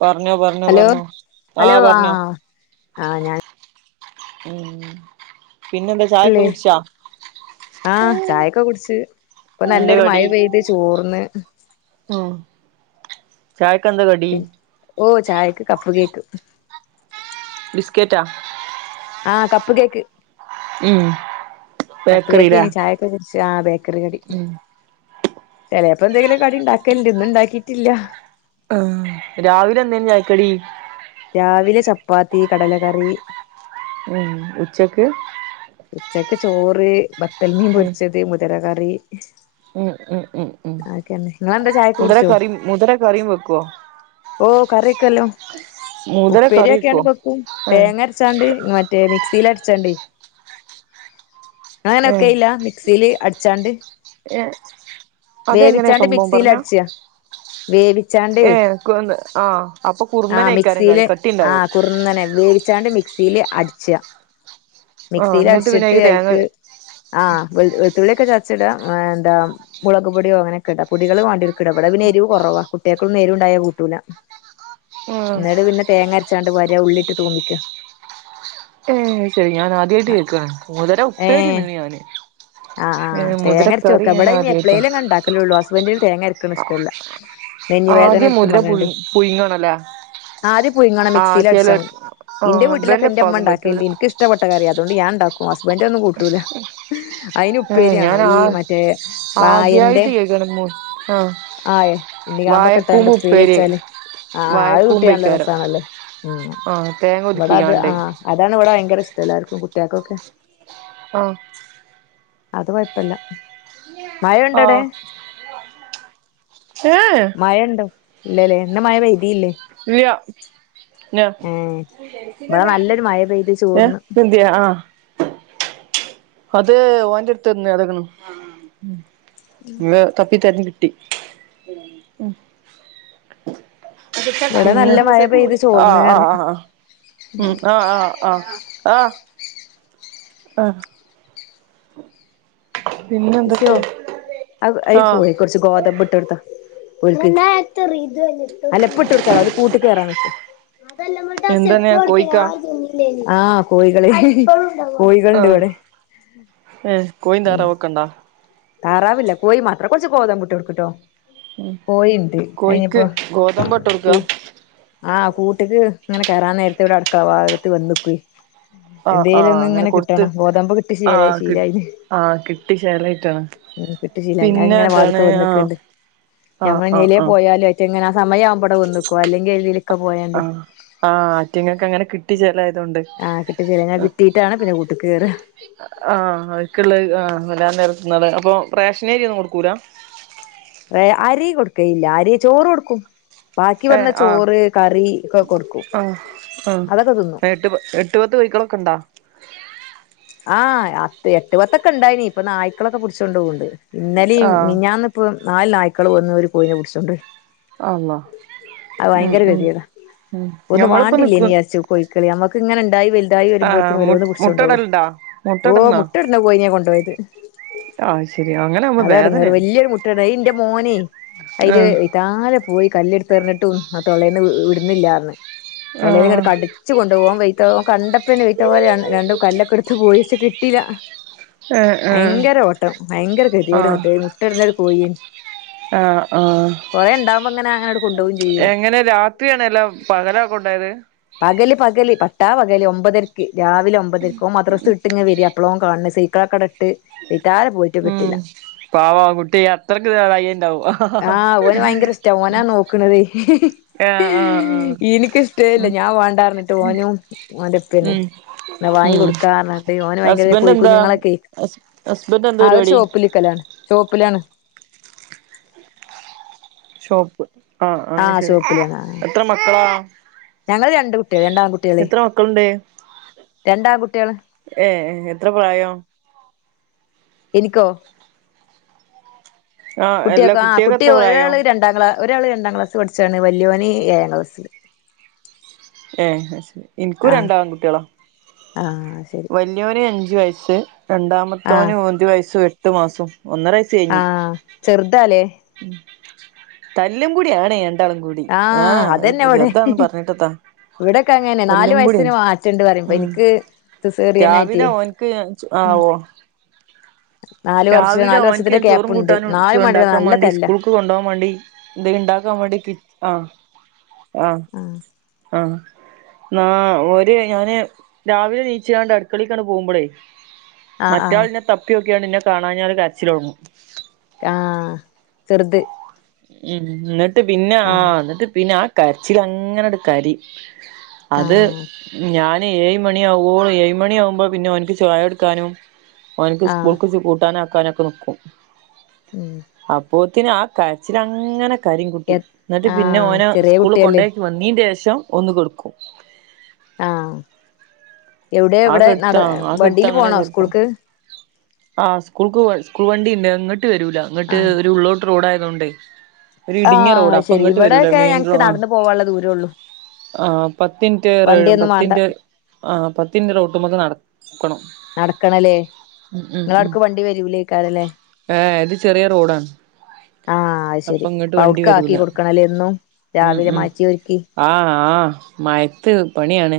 പർ ഞ്ഞോ പർ ഞ്ഞോ hello പർ ഞ്ഞോ ആഹ് പർ ഞ്ഞോ? ആഹ് ഉം പിന്നെന്താ ചായൊക്കെ ഞാനല്ലേ കുടിച്ചാ ആഹ് ചായൊക്കെ കുടിച്ചു ഇപ്പൊ എന്താ നല്ലൊരു മഴ പെയ്ത് ചോർന്ന് ഉ ചായ് ക്കന്താ കടി പി ഓ ചായക്ക് കപ്പ് കേക്ക് ബിസ്കേറ്റാ ആഹ് കപ്പ് കേക്ക് ഉം കപ്പ് കേക്കി ബേക്കറിലാ ഇനി ചായൊക്കെ കുറച്ച് ആ ബേക്കറി കടി ഉം ചിലപ്പോന്തെങ്കിലും കടി ഇണ്ടാക്കല്ണ്ട് ഇന്ന്ണ്ടാക്കിയിട്ടില്ല. അഹ് രാവിലെ എന്തേനു ചായക്കടി? രാവിലെ ചപ്പാത്തി കടല കറി. ഉച്ചയ്ക്ക് ഉച്ചക്ക് ചോറ് ബത്തൽമീൻ ഉം പൊരിച്ചത് മുതര കറി. ഉം ഉം ഉം ഉ അതൊക്കെന്നെ നിങ്ങളെന്താ ചായക്ക് മുതര കറിം മുതര കറിയും വെക്കുവോ? ഓഹ് കറിക്കല്ലോ മുതിര ഉപ്പേരി കറി ഒക്കെയാണ് വെക്കോ വെക്കും ആഹ് തേങ്ങര.. ച്ചാണ്ട് മറ്റേ മിക്സിൽ അടിച്ചാണ്ട് ഏഹ് നാനൊക്കെയില്ല മിക്സിയില് അടിച്ചാണ്ട്. ഏഹ് അതെങ്ങനെ വേവിച്ചാണ്ട് സംഭവം മിക്സിൽ പറഞ്ഞോ അടിച്ചേയ വേവിച്ചാണ്ടെ ഏഹ് ആഹ് അപ്പൊ ആ കുറുന്നനേക്കാരം കറി മിക്സിയില് കട്ടിണ്ടാവും ആഹ് കു റുന്നനെ വേവിച്ചാണ്ട് മിക്സിൽ അടിച്ചാ ആഹ് മിക്സിൽ എന്നിട്ട് പിന്നെ അടിച്ചിട്ട് അയ്ക്ക് തേങ്ങ ആഹ് വെളുത്തുള്ളിയൊക്കെ ചതച്ചിടാ എന്താ? മുളക് പൊടിയോ അങ്ങനൊക്കെട പൊടികൾ വണ്ടിടുക്കടവിടെപിന്നേരിവ കുറവാ കുട്ടികൾക് നേരു ഉണ്ടായാ കൂട്ടൂല ആഹ് ന്നട് പിന്നെ തേങ്ങ അരച്ചാണ്ട് പാരെ ഉള്ളിട്ട് തൂമ്പിക്ക ഏ ഹ് ശരി ഞാൻ ആദ്യായിട്ട് കേക്കണ് മുതര ഉപ്പേരിന്ന്ണ് ഞാന്. ആഹ് ഏ ആഹ് തേ മുതിര അരച്ചു കറി വെക്ക ഞാൻ ഇവിടെ ഇനി ആദ്യായിട്ടാ എപ്പഴേലും കണ്ടാക്കലേള്ളൂ ഹസ്ബന്റിന് തേങ്ങ അരയ്ക്കണ ഇഷ്ടല്ല. മെനിവേദന ആദ്യം എടുക്കും മുതിര പറഞ്ഞിണ്ട്. പുഴു പുഴുങ്ങണല്ലേ ആദ്യ പുയിങ്ങണ ആഹ് മിക്സിൽ അടിച്ചാ ചെലർ എന്റെ ആഹ് വീട്ടിലൊക്കെ ഇബന്റെ എന്റെ അമ്മ ഇപ്പാക്കും പറ്റൂല ഉണ്ടാക്കേണ്ട്നിക്ക ഇഷ് കട്ട കയറി അതൊ ഞാൻണ്ടാക്കും ഹസ്ബന്റൊന്നും കൂട്ടൂല്ല. ഏ അതിന്പ്പേരിയാണോ ഞാൻ ഈ ആ മറ്റേ വായന്റെ ആദ്യായിട്ട് കേക്കാണ് മു ആഹ് ആയേ ഇനി ആമ്പോ വായക്കൂമ്പ് കെട്ടാണ്ട് ഫ്രീ ഉപ്പേരി വെച്ചാല്. ആഹ് ആആ കുട്ടിയാണല്ലേ വായക്കൂമ്പയ്ക്കാരം ബസാണല്ലേ ഉം ആഹ് തേങ്ങ ഇവിടെ അത് ഒതുക്കിക്കാണ്ട് ആഹ അതാണ് വിട ഭയര ഇഷ്ട എല്ലാർക്കും കുട്ടിയാക്കോക്കെ ഓഹ് അത് കുഴപ്പില്ല മയൊണ്ടൊടെ ആഹ് ഏ മയണ്ടോ? ഇല്ലല്ലേ ഇന്ന് മയ പയിതീല്ലേ. ഇ യ ഇവിടെ നല്ലൊരു മഴ പെയ്ത് ഏഹ് ചോർന്ന് എന്ത്യ ആ അത് ഓന്റെടുത്തുന്ന് കെടക്കണ്. ത് തപ്പി തെരഞ് കിട്ടി ഇവിടെ പിന്നേ നല്ല മഴ പെയ്ത് ചോർന്ന് ആഹ് ആ് പറയാ ആ് ആഹ ആഹ് ആഹ് ആഹ്. ആഹ് പിന്നെ ശ്യൊ എന്തൊക്കെയാ ആഹ് കൊറച്ച് ഗോത ബട്ടെടുത്താ അലപ്പെട്ട് കൊടുത്താള അല് കൂട്ടീ കെറാന്നൊക്കെ- എന്തന്നെയാ കോയിക്കാ ആഹ് കോഴികള് കോഴികളിണ്ട് ഇവിടെ. ഉം ഉം കോയിന്താറവൊക്കെണ്ടോ? താറാവില്ല കോയീ മാത്രം കൊറച്ച് ഗോതമ്പിട്ട് കൊട്ത്തിട്ട് വ ഉം കോയിണ്ട് കോയിക്ക് അയിനിപ്പം ഗോതമ്പ ഇട്ട് കൂ കൊടുക്കാ ആഹ് കൂട്ടിക്ക് ഇങ്ങനെ കയറാൻ നേരത്തെ ഇവിടെ അടുക്കള ഭാഗത്ത് വന്നക്ക് ആഹ് ആഹ് എന്തേലുംങ്ങനെ അങ്ങനെ ഇങ്ങനെ കൊടുത്ത് കിട്ടണം ഗോതമ്പ് കിട്ട് ശീല ആഹ് കി ശീലായി. ആഹ് കിട്ടി ശൈലായിട്ടാ.. ഉം കിട്ടിശീലായി തിങ്ങനെ വാതിക്ക വന്നക്കുണ്ട് ആഹ് ഞമ്മയിനി ആഹ് ആഹ് എയിലെപോയാലും മറ്റെങ്ങൊ സമയമാവുമ്പോടെന്നിക്കക്കോ അല്ലെങ്കിൽ എഴതിലൊക്കെ പോയേണ്ട്. ആഹ് ആഹ് അയ്റ്റങ്ങക്ക് അങ്ങനെ കിട്ടി ചേലായതോണ്ട് ആഹ് കിട്ടിശീലായി ന്നെ കിട്ടീയിട്ടാണ് പിന്നെ കൂട്ടിക്ക് കേറാ.. ആഹ് അക്കുള്ള ആ വല്ല നേരത്തിന്നാള് അപ്പൊ റാേഷനരിയൊ ന്നും കൊടുക്കൂല? റേ അരി കൊടുക്കയില്ല അരി ചോറൊടുക്കും ബാക്കി വന്ന ഏഹ് ആഹ് ചോറ് കറി ക്ക കൊടുക്കും ആഹ് ആഹ് അതൊക്കെ തിന്നും എഎട്ട് പ എട്ട് പത്ത് കൊയ്ക്കളൊക്കണ്ടോ? ആഹ് അത്ത് എട്ട് പത്തൊക്കെ ണ്ടായിനീ പ്പൊ നായ്ക്കളൊക്ക പുടിച്ച് കൊണ്ടോണ്ട് ഇന്നലേം ആഹ് മിഞ്ഞാന്ന് പ്പൊ നാല് നായ്ക്കള് വന്ന് ഒര് കോയിന പിടിച്ചൊണ്ടോയ് അള്ളാ ആ ഉം ഭയങ്കര ഉം ഗതികേടാ ഉം ഒന്നും ഞമ്മളിപ്പോ നിക്ക് വാണ്ടില്ലായ്‌നി ചാര്ച്ചു കോയിക്കള് ഞമ്മക്ക് ങ്ങന ണ്ടായി വൽതായി ആഹ് വരുമ്പോത്തിന് മു ഓരോന്ന് പിടിച്ചൊണ്ടോവു മുട്ടടല്ണ്ടാ ഓ മുട്ടട്ന്നാ മുട്ടട്ന്ന കോയിനാ കൊണ്ടോയത് ആഹ് ശെരി അങ്ങനാവുമ്പോ അതടങ്ങേറ് വേദനേണ് വല്ല്യൊരു മുട്ടട് അയിന്റെ മോനെ അയിര് ആഹ് താലെ പോയി കല്ലെട്ത്തെറിഞ്ഞിട്ടും അ തൊള്ളേന്ന് വ് വിട്ന്നില്ലാർഞ്ഞ് തൊള്ളേലെക്കട്ട് ആഹ് കട് ച്ച് കൊണ്ടു പോകും ഓം വെയ്ത്ത ഓം കണ്ടപ്പെന്നെ വെയത്ത പോല ര രണ്ടും കല്ലൊക്കെട്‌ത്ത് പോയ്ച്ച് കിട്ടീല ഏഹ് ഏഹ് ഭയങ്കര ഓട്ടം ഭയങ്കര ആഹ് [unintelligible] മുട്ടട്ന്നൊരു കോയേനി ആഹ് ആ ഇങ്ങനെ അങ്ങനാണ്ട് കൊണ്ടോവും ചെയ്യും എങ്ങനെ രാത്രിയണലൊ പകലാ കൊണ്ടോയത്? പകല് പകല് പട്ടാ പകല് ഒമ്പതര്ക്ക് രാവില ഒമ്പതര്ക്ക് ഓം മദ്റസ് ട്ട് ങ്ങ് വരാ അപ്പളോം കാണ് സീക്കളക്കടട്ട് വൈത്താലെ പോയി ഉം പാവാ കുട്ടി അത്രക്ക് [unintelligible] ണ്ടാവും അഹ് ആഹ് ഓന് ഭയങ്കരസ്റ്റാ ഓനാ നോക്ക്ണത് ആഹ് ആഹ് ആഹ് ഇനിക്കിഷ്ടേല്ല ഉം ഞാം വേണ്ടാർഞ്ഞിട്ട് ഓനും ഓന്റുപ്പെന്നെ ഉം നെ വാങ്ങി ഉം കൊടുക്കാർഞ്ഞിട്ട് ഓന് ഭയങ്കര ഹസ്ബൻഡ് കോയി എന്താ കുഞ്ഞുങ്ങളൊക്കെ ഹസ് ഹസ്ബൻഡ് എന്താ ആ ഒരു പരിപാടി ഷോപ്പില് ക്കലാണ് ഷോപ്പിലാണ് ഷോപ്പ് ആ ആഹ് ശരി. ഷോപ്പിലാണ് ആ എത്ര മക്കളാ? ഞങ്ങള് രണ്ട് കുട്ട്യള് രണ്ടാൺകുട്ട്യള് എത്ര മക്കളുണ്ട് രണ്ടാൺകുട്ട്യള് ഏഹ് എ എത്ര പ്രായം? എനിക്കോ? ആഹ് എല്ലാ കുട്ട്യേക്കൊ? ആ കുട്ടികൾക്ക് കുട്ടി എത്ര പ്രായം ഒരാള് രൺ ണ്ടാം ക്ലാ ഒരാള് രണ്ടാം ക്ലാസ്സ് വട്ച്ചാണ് വല്ല്യോന് ഏയാം ക്ലസ്സില് ഏഹ് അശെ ഇനിക്കും ആഹ് രണ്ടാങ്കുട്ട്യളാ ആഹ് ശരി വല് ല്യോന് അഞ്ചു വയസ്സ് ആഹ് രണ്ടാമത്തോന് ഒതു വയസ്സും എട്ട് മാസൊ ഒന്നരയസ് ത്ത് യിഞ് ആഹ് ചെറുതാലേ തല്ലും പുടി ആണെ ണ്ടാളും കൂടി ആഹ് അഅ്പ ചെർതാന്ന് പർഞ്ഞിട്ടെത്താ വിടൊക്കങ്ങനെ നാല് വയസ്സിന് മാറ്റണ്ട് ഉം പറീമ്പെനിക്ക് സ് രാവിലെ സ്സേറിയാനായ്റ്റേ ഓൻക്ക് ഉം രാവില നാല് ഓൻക്ക് വർഷത്തിന്റെ ഞാൻ ചോറും ഗ്യാപ്പുണ്ട് കൂട്ടാനും ന്നാലും [unintelligible] മാണ്ടില്ല ണ്ടാക്കാൻ നല്ല മാണ്ടി തല്ലാ സ്കൂൾക്ക് ക്ക് കൊണ്ടോം വേണ്ടി ന്തെങ്കി ണ്ടാക്കാം വേണ്ടി കി ആഹ് അ ആഹ് ആഹ് നാ ഒര് ഞാന് രാവില നീച്ച്കാണ്ടട്ക്കളെൽക്കാണ് പോകുമ്പളേ ആഹ് മറ്റെ ആഹ് ആൾന്നെ തപ്പി യൊക്കിയാണ് ന്നെ കാണാഞ്ഞാല് കരച്ചിലൊടങ്ങും ആഹ് ചെറ്ത് ഉം ന്നിട്ട് പിന്നെ ആ ആഹ് ന്നിട്ട് പിന്നാ കരച്ചില ങ്ങനെട് കരി അത് ആഹ് ഞാൻ ന്നെ ഏഴ്മണിയാവോളു ഏഴ് മണിയാകുമ്പോ പിന്നോന്ക്ക് ചായൊടുക്കാനും ഓന്ക്ക് ആഹ് സ്കൂൾക്ക് ച് കൂട്ടാനാ ക്കാനൊക്കെ ന്ക്കും ഊം അപ്പോത്തിന് ആ കരച്ചിലങ്ങന കരിം കുട്ടി എ ന്ന്ട്ട് പിന്നെ ആഹ് ഓന ചെറിയ സ്ക്കൂൾ കുട്ടിയല്ലേ കൊണ്ടോയ് വന്നീന്റേഷം ഒന്ന് കൊടുക്കും ആഹ് എവിടെയ ആ വിടെ നട വണ്ടീല് പോണോ സ്കൂൾക്ക്? ആഹ് സ്കൂൾക്ക് വ സ്കൂൾ വണ്ടിണ്ട്. ങ്ങട്ട് വരൂല ങ്ങട്ട് ആഹ് ഒരു ഉള്ളോ റോഡായതോണ്ടെ ഒരു ഇടിങ്ങിയ റോഡ ആഹ് ശരി അപ്പങ്ങട്ട് വരൂല ഇവിടെയൊക്കെ മെയിൻ റോ ഞങ്ങക്ക് ആ നടന്നു പോവാനുള്ള ദൂരള്ളൂ ആഹ് പത്തിൻറ്റ് റെ വണ്ടിയൊന്നും വാണ്ട പത്തിന്റ്റ് ആ പത്തിന്റ്റ് റോട്ടുമ്മക്ക് നടക്കണം നടക്കണലേ? ഉം ഉം നിങ്ങള ഉം അടക്ക് വണ്ടി വരൂലേക്കാടല്ലേ ഏ ഇത് ചെറിയ റോഡാണ് ആഹ് അത് അപ്പൊ ശെരി ഇങ്ങട്ട് അപ്പ വണ്ടി ടുക്ക ആക്കി വരൂല കൊടുക്കണല്ലേ എന്നും ഉം രാവിലെ ഉം മാറ്റി ഒരുക്കി ആ ആ മയത്ത് പണിയാണ്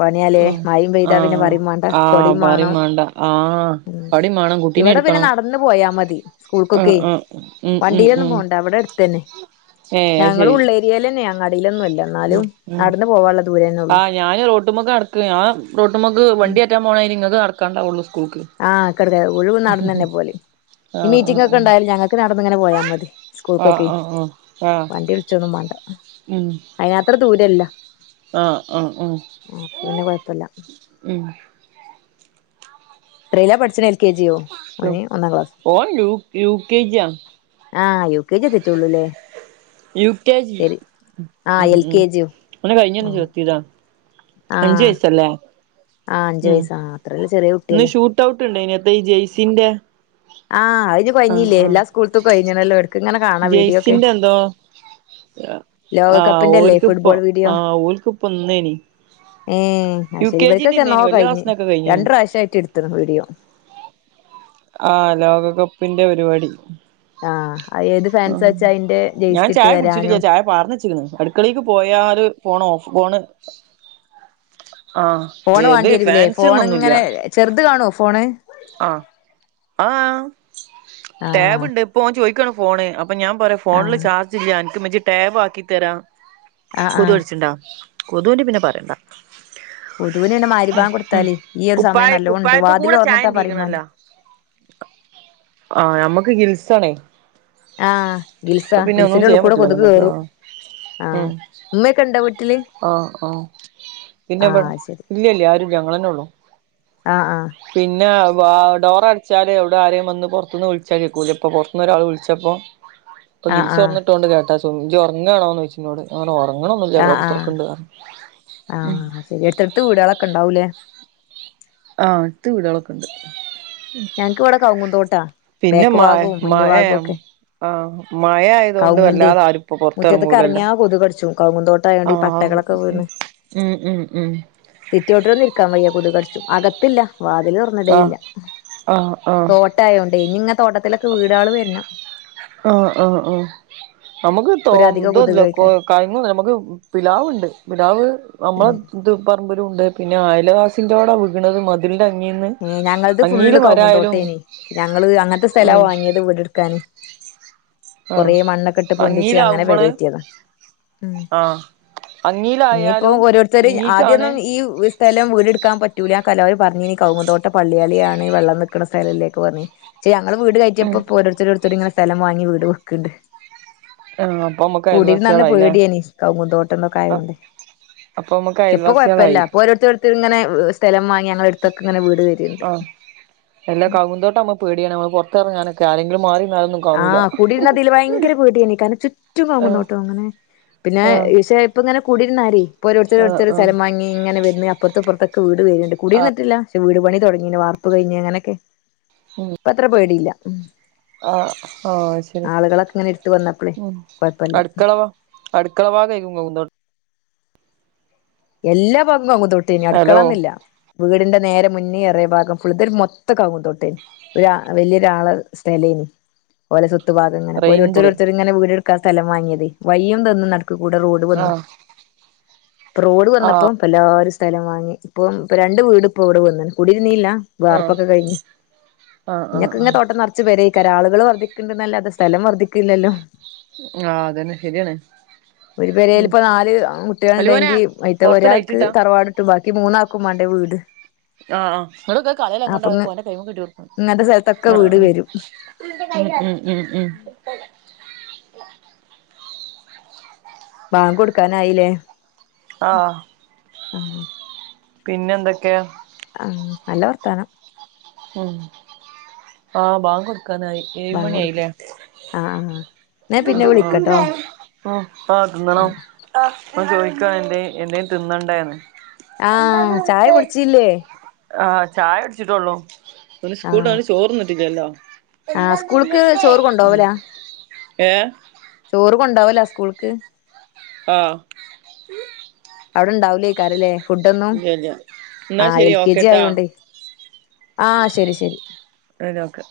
പണിയാലേ ഉ മഴയും പെയ്താ പിന്നെ ആഹ പറയും വേണ്ട ആഹ് കൊടയും പറി വേണം മേണ്ട ആ ഉം പണി മേണം കുട്ടീനെ ഇവിടെ പിന്നെ എടുക്കണം നടന്ന് പോയാ മതി ആ സ്കൂൾക്കൊക്കെ ആ ഉ ഉ ഉ വണ്ടിയിലൊന്നും പോണ്ട ഇവിടെ ഏയ് ശരി ഇതിയൽ തന്നെ നടി ലൊ ന്നുമല്ല എന്നാലും അടുന്ന് പോവാനുള്ളദൂ രേന്നെ ഉള്ളൂ ഞാൻ റോട്ടുമുക്ക് നടക്ക ഞാൻ റോട്ടുമുക്ക് വണ്ടികേ റ്റാൻ പോണയി നിങ്ങൾക്ക് നടക്കാണ്ടാവുള്ളൂ സ്കൂൾക്ക് ആഹ് കടക്ക ഒഴിവ് നടന്ന തന്നെ പോലെ ഈ ആഹ് മീറ്റിംഗ് ഒക്കെ ഉണ്ടായാല് ആഹ് ഞങ്ങൾക്ക് നടന്നിങ്ങെ നെ പോയാൽ മതി സ്കൂൾക്കൊക്കെ ആഹ് ആഹ് ആഹ് ആഹ് ആഹ് വണ്ടി വിളിച്ചൊന്നും വേണ്ട ഉം അയാത്ര ദൂരല്ല ആഹ് ആഹ് ഉ അപ്പൊ പിന്നെ കൊഴപ്പല്ല ഉ എത്രേലാ പഠിച്ചത് എൽ കെ ജിയോ ഇ നി ഒന്നാം ക്ലാസ് ഓൻ യു യു കെ ജി യാ ആ യു കെ ജെത്തിച്ചള്ളൂല്ലേ യുകെജി ആഹ് ഉം എൽ ഉം കെ ജിയോ ഇങ്ങനെ കഴിഞ്ഞങ്ങ് ആഹ് നിർത്തിയതാ അഞ്ചു വയസ്സല്ലേ ആ ഉം അഞ്ചുവയസ്സാ അത്രവലിയ ചെറിയ കുട്ടി ഇന്ന് ഷൂട്ട് ഔട്ട്ണ്ട് ഇണ്ടായിന് എത്ത ഈ ജെയ്സിന്റെ ആഹ് അത് ആഹ് കഴിഞ്ഞില്ലേ ആഹ് എല്ലാ സ്കൂള് ത്തും കഴിഞ്ഞണല്ലോ എടക്ക ഇങ്ങനെ കാണാം വീഡിയോ ഒക്കെ ആ ലോകകപ്പിന്റെ അല്ലേ ഓല്ക്ക്പ്പൊ ഫുട്ബോൾ ആ ഓല്ക്ക്പ്പൊ ഇന്നേനി മ്മ് അയ് യു ശരി കെ ജിന്റെ ഇവർക്കൊക്കെ എന്നോ ഇന്നേനി വല്യ കഴിഞ്ഞ് ക്ലാസ്സിനൊക്കെ കഴിഞ്ഞ്ണ് രണ്ട് പ്രാവിശ്യായിട്ട് എടുത്ത്ക്ക്ണ് വീഡീയോ ആഹ് ലോകകപ്പിന്റെ പരിപാടി ആഹ് ഏത് ആഹ് ഫാൻസാച്ചാ അയിന്റെ ജയ്സി ഇട്ട് വരാനും പാറന്ന്ച്ച്ണ് അടുക്കളേക്ക് പോയാല് ഫോൺ ഓഫ് ഫോണ് ആഹ് ഫോണ് ഏത് വാണ്ടി വരൂല്ലേ ഫോൺ ഫാൻസ്ന്ന്ഒന്നുംല്ല ഇങ്ങനെ ചെറുത് കാണോ ഫോണ് ആ ആഹ് ടേബ് ആഹ് ഇണ്ട് ഇപ്പോ ഓൻ ചോയിക്ക ഫോണ് അപ്പൊ ഞാൻ പറയാ ഫോണില് ആഹ് ചാർജ് ഇല്ല അനക്ക് മ്മച്ചി ടാബ് ആക്കി തരാം ആഹ് കൊതു ആഹ് അടിച്ചിണ് ണ്ടോ കൊതുൻ്റ പിന്നെ പറയണ്ടാ കൊതുവിന് പിന്നെ മഗ്‌രിബാങ്ക് ഉം കൊടുത്താല് ഈ ഒരു സമയം കുപ്പായ നല്ലോണ്ട് കുപ്പായത്ത് വാതില് കൂടെ ചായ ചി തൊറന്നിട്ടാ പറയും മാണ്ട ന്തീക്കണല്ലോ ആ ഞമ്മക്ക് ഗ്രിൽസാ ആണേ ആഹ് ഗ്രിൽസാ ഒന്നും ഗ്രിൽസിനുള്ളു ചെയ്യാൻ കൂടെ പറ്റില്ലല്ലോ കൊതുക് നമ്മക്ക് കേറും ആഹ് ആഹ് ഉം ഇമ്മക്കെ ഇണ്ടോ വീട്ടില് പിന്നെബടെ ആഹ് ശരി ഇല്ലല്ല ആരും ഇല്ല ഞള്ളന്നെ ഉള്ളൂ ആഹ് ആഹ് പിന്നെ ഡോറ് അടിച്ചാൽ എവിടെ ആരെയും വന്ന് പൊറത്ത്ന്ന് വിളിച്ചാൽ കേക്കൂല ഇപ്പോ പൊറത്ത്ന്ന് ഒരാൾ വിളിച്ചപ്പോൾ ഇപ്പ ആഹ് ഗ്രിൽസ് ആഹ് ഉറന്നിട്ടോണ്ട് കേട്ട സ ഇജ്ഉറങ്ങാണോന്ന് ഒയ്ച്ച് ഇന്നോട് ഞാൻ പറഞ്ഞു ഉറങ്ങണൊന്നുല്ല ആഹ് ഇവടെകുത്തിരി ക്ക്ണ് ണ്ട് ന്ന് ഉം എട്ത്ത് എട്ത്ത് വീടുകളൊക്കെണ്ടാവു ലേ ആഹ് എടുത്ത് വീടുകളൊക്കെ ഇണ്ട് ഞങ്ങക്ക് ഇവിടെ കൗങ്ങും തോട്ടാ ബേക്ക് മ ഭാഗവും മുന്ന് മഴ ഭാഗവും ഒക്കെ ആഹ് മഴ ആയതുകൊണ്ട് കൗങ്ങിന്റെ വല്ലാതെ ആരും ഇപ്പൊ മുറ്റത്ത് പുറത്തിറങ്ങൂലല്ലോ എറങ്ങിയാ കൊതുക് കടിച്ചും കൗങ്ങും തോട്ടം ആയോണ്ട് ഈ പട്ടക്കെ ആഹ് ഒക്കെവീണ് ഉം ഉം ഉം സിറ്റി ഔട്ടില് ഒന്നും ഇരിക്കാം വയ്യ കൊതക് കടിച്ചും അകത്തില്ല വാതില് ആഹ് തൊറന്ന്ടല്ഇല്ല ആഹ് ആഹ് തോട്ടയോണ്ട് ഇനി ഇങ്ങനെ തോട്ടത്തിലൊക്കെ വീടേള് വരണം ആഹ് ആഹ് ആഹ് നമുക്ക് തോ ഇപ്പൊരധിക ഇതല്ല കൊതുക് കൊ ഏക്കാരം കവുങ്ങ് നമുക്ക് പിലാവുണ്ട് പിലാവ് നമ്മളെ ഉം ഇത് പറമ്പലും ഉണ്ട് പിന്നെ അയലവാസിൻ്റോടെ വിക്ക്ണത് മതി ഏഹ് ഞങ്ങളത് ഫുള്ള് കവങ്ങും മരായാലും തോട്ടേന് ഞങ്ങള് അങ്ങനത്തെ സ്ഥല ഉം വാങ്ങിയത് വീട്ട് വെക്കാന് ആഹ് കൊറേ മണ്ണൊക്കെ ഇട്ട് പൊന്തിച്ച് അങ്ങനെ അങ്ങീലാവുമ്പോള് പെരകയറ്റിയതാ ഉം ആഹ് ഇനിയിപ്പോ അങ്ങീലായാലും ഓരോരുത്തര് ഇങ്ങീക്കാണ് ആദ്യാന്നും ഈ [unintelligible] സ്ഥലം വീട്ട്ക്കാൻ പറ്റൂല എലോരും പറഞ്ഞീന്നു കൗങ്ങും തോട്ടം പള്ളിയളിയാണ് വെള്ളംനിക്ക്ണ സ്ഥലലേക്കെ പറഞ്ഞ് പക്ഷേ ഞങ്ങള് ഉം വീട്കയറ്റേപ്പൊ ഓരോരുത്തര് ഒരോത്തര് സ്ഥലം വാങ്ങി വീട് വെക്ക്ണ്ട് ആഹ് അപ്പൊ നമ്മുക്ക് കുടിര്ന്നന്ന് അയൽവാസികളായില്ലേ പേടിയനി കൗങ്ങും തോട്ടംഒക്കെ ആയതോണ്ട് അപ്പൊ നമ്മുക്ക് പ്പൊ കൊഴപ്പല്ല അയൽവാസികളായി ഇപ്പൊ ഒരോര്ത്തര്ഓരോത്തര് ഇങ്ങനെ സ്ഥലം വാങ്ങി ഞങ്ങള അടുത്തൊക്കെ ഇങ്ങനെ വീട് വരിണ്ട് എല്ലാ കൗങ്ങുതോട്ടം ആകുമ്പോ പേടിയാണ് നമ്മള് പുറത്തി ഇറങ്ങാനൊക്കെ ആരെങ്കിലും മാറി കാണൂല ആഹ് കുടിരുന്ന അതില് ഭയങ്കര പേടിന്നു കാരണം ചു ചുറ്റും ആഹ് കൗങ്ങുംതോട്ടം അങ്ങനെ പിന്നെ ആഹ് ഇശേ ഇപ്പങ്ങനെ കുടിയിരുന്നാരെ ഇപ്പോ ഒരോര്ത്തര് ആഹ് ഓരോര്ത്തര് ആഹ് സ്ഥലം വാങ്ങി ഇങ്ങനെ വര്ന്ന് അപ്പുറത്തെപ്പുറത്തക്കെ വീട് വര്ന്ണ്ട് ആഹ് കുടയിരിന്നിട്ടില്ല പക്ഷേ വീട് പണി തുടങ്ങീന്നു വാപ്പ് കഴിഞ്ഞ് അങ്ങനൊക്കെ ഉം ഇപ്പൊ അത്ര പേടിയില്ല ആഹ് ഒ ശരി ആളുകളൊക്കെ ഇങ്ങനെ എടുത്ത് വന്നപ്പളേ ഉം കൊഴപ്പല്ല അടുക്കളോ അടുക്കള ഭാഗആയിക്കും കൗങ്ങും തോട്ടം എല്ലാ ഭാഗം കൗങ്ങും തൊട്ടേന്നു ഹലോ അടുക്കളന്നില്ല വീടിന്റെ നേരെ മുന്നേറിയ ഭാഗം ഫുളിത്ത മൊത്തം കൗങ്ങും തോട്ടേന്നു ഒരു അഹ് വലിയോരാള് സ്ഥലാര്ന്ന് പോലെ വലത്തു ഭാഗ ഇങ്ങനെപ്പോ റേഞ്ച് ഓരോത്തരോരുത്തർങ്ങനെ വീട്ടുക്കാ സ്ഥലം വാങ്ങി വൈയും തന്ന് നടക്കൂടെ റോഡ് വന്ന് ആഹ് ഇപ്പൊ റോഡ് വന്നപ്പോ ആഹ് എല്ലാ ഒരു സ്ഥലം വാങ്ങി ഇപ്പ ഇ രണ്ട് വീട് ഇപ്പൊ ഇവിടെ വന്നാണ് കുടിയിരുന്നീല്ല ആഹ് വാർപ്പൊക്കെ കഴിഞ്ഞ് ആഹ് ആഹ് ഇങ്ങക്കെ ഇങ്ങ ആഹ് തോട്ടം നിത്തി കുറച്ചു പേരെ ഈകരാ ആളുകൾ വർദ്ധിക്കണ്ടന്നല്ലാത സ്ഥലം വർധിക്കില്ലല്ലോ ആഹ് അതന്നെ ശരിയാണ് ഒരു പേരേൽ ഉം ഇപ്പ നാല് കുട്ടികൾ അലുമോനെ ഉണ്ടെങ്കി ആദ്യത്തെ പൊറത്ത് ഒരാൾക്ക് ലൈറ്റിട്ടാ തറവാട് ഇട്ടും ബാക്കി മൂന്ന് ആക്കും വേണ്ടേ വീട് ആഹ് ആ്ടൊക്കെ കളൽ അങ്ങോട്ട അപ്പൊ ഇങ്ങ ആന്റെ കൈം കിട്ടി കൊടുക്കുന്നു ഇങ്ങനത്തെ സ്ഥലത്തൊക്കെ ആഹ് വീട് ആഹ് വരും ഉം ഉം ഉം ഉം വാങ്ക് കൊടുക്കാനായില്ലേ ആഹ് ആഹ് പിന്നെ എന്തൊക്കെയാ ആഹ് നല്ല വർത്താനം ഉം ആഹ് വാങ്ക് കൊടുക്കന്നായി ഏഴ് ബാങ്ക് മണി കൊടുക്കാൻ ആയില്ലേ ആഹ് ആഹ് ന്നാ പിന്നെ വിളിക്കട്ടോ ആഹ് ആഹ് [unintelligible] [unintelligible] ചോദിക്കുവ എന്റെ എന്തയും തിന്നണ്ടായിന്ന് ആഹ് ചായ കുടിച്ചില്ലേ ആഹ് ചായ കുടിച്ചിട്ടള്ളൂ പിന്നെ സ്കൂലീനു ആഹ് വന്ന് ചോറ്ന്നിട്ടില്ലല്ലോ ആഹ് സ്കൂൾക്ക് ചോറ് കൊണ്ടോവലാ [unintelligible] ഏഹ് ചോറ് കൊണ്ടാവല്ലോ സ്കൂൾക്ക് ആഹ് അവിടെണ്ടാവലേ കരല്ലേ ഫുഡ് ഒന്നും ഇല്ല ഇല്ല എന്നാ ആഹ് ശരി എൽ കെ ജി ഓക്കെട്ടാ ആയോണ്ട് ആഹ് ശരി ശരി ഇതൊക്കെ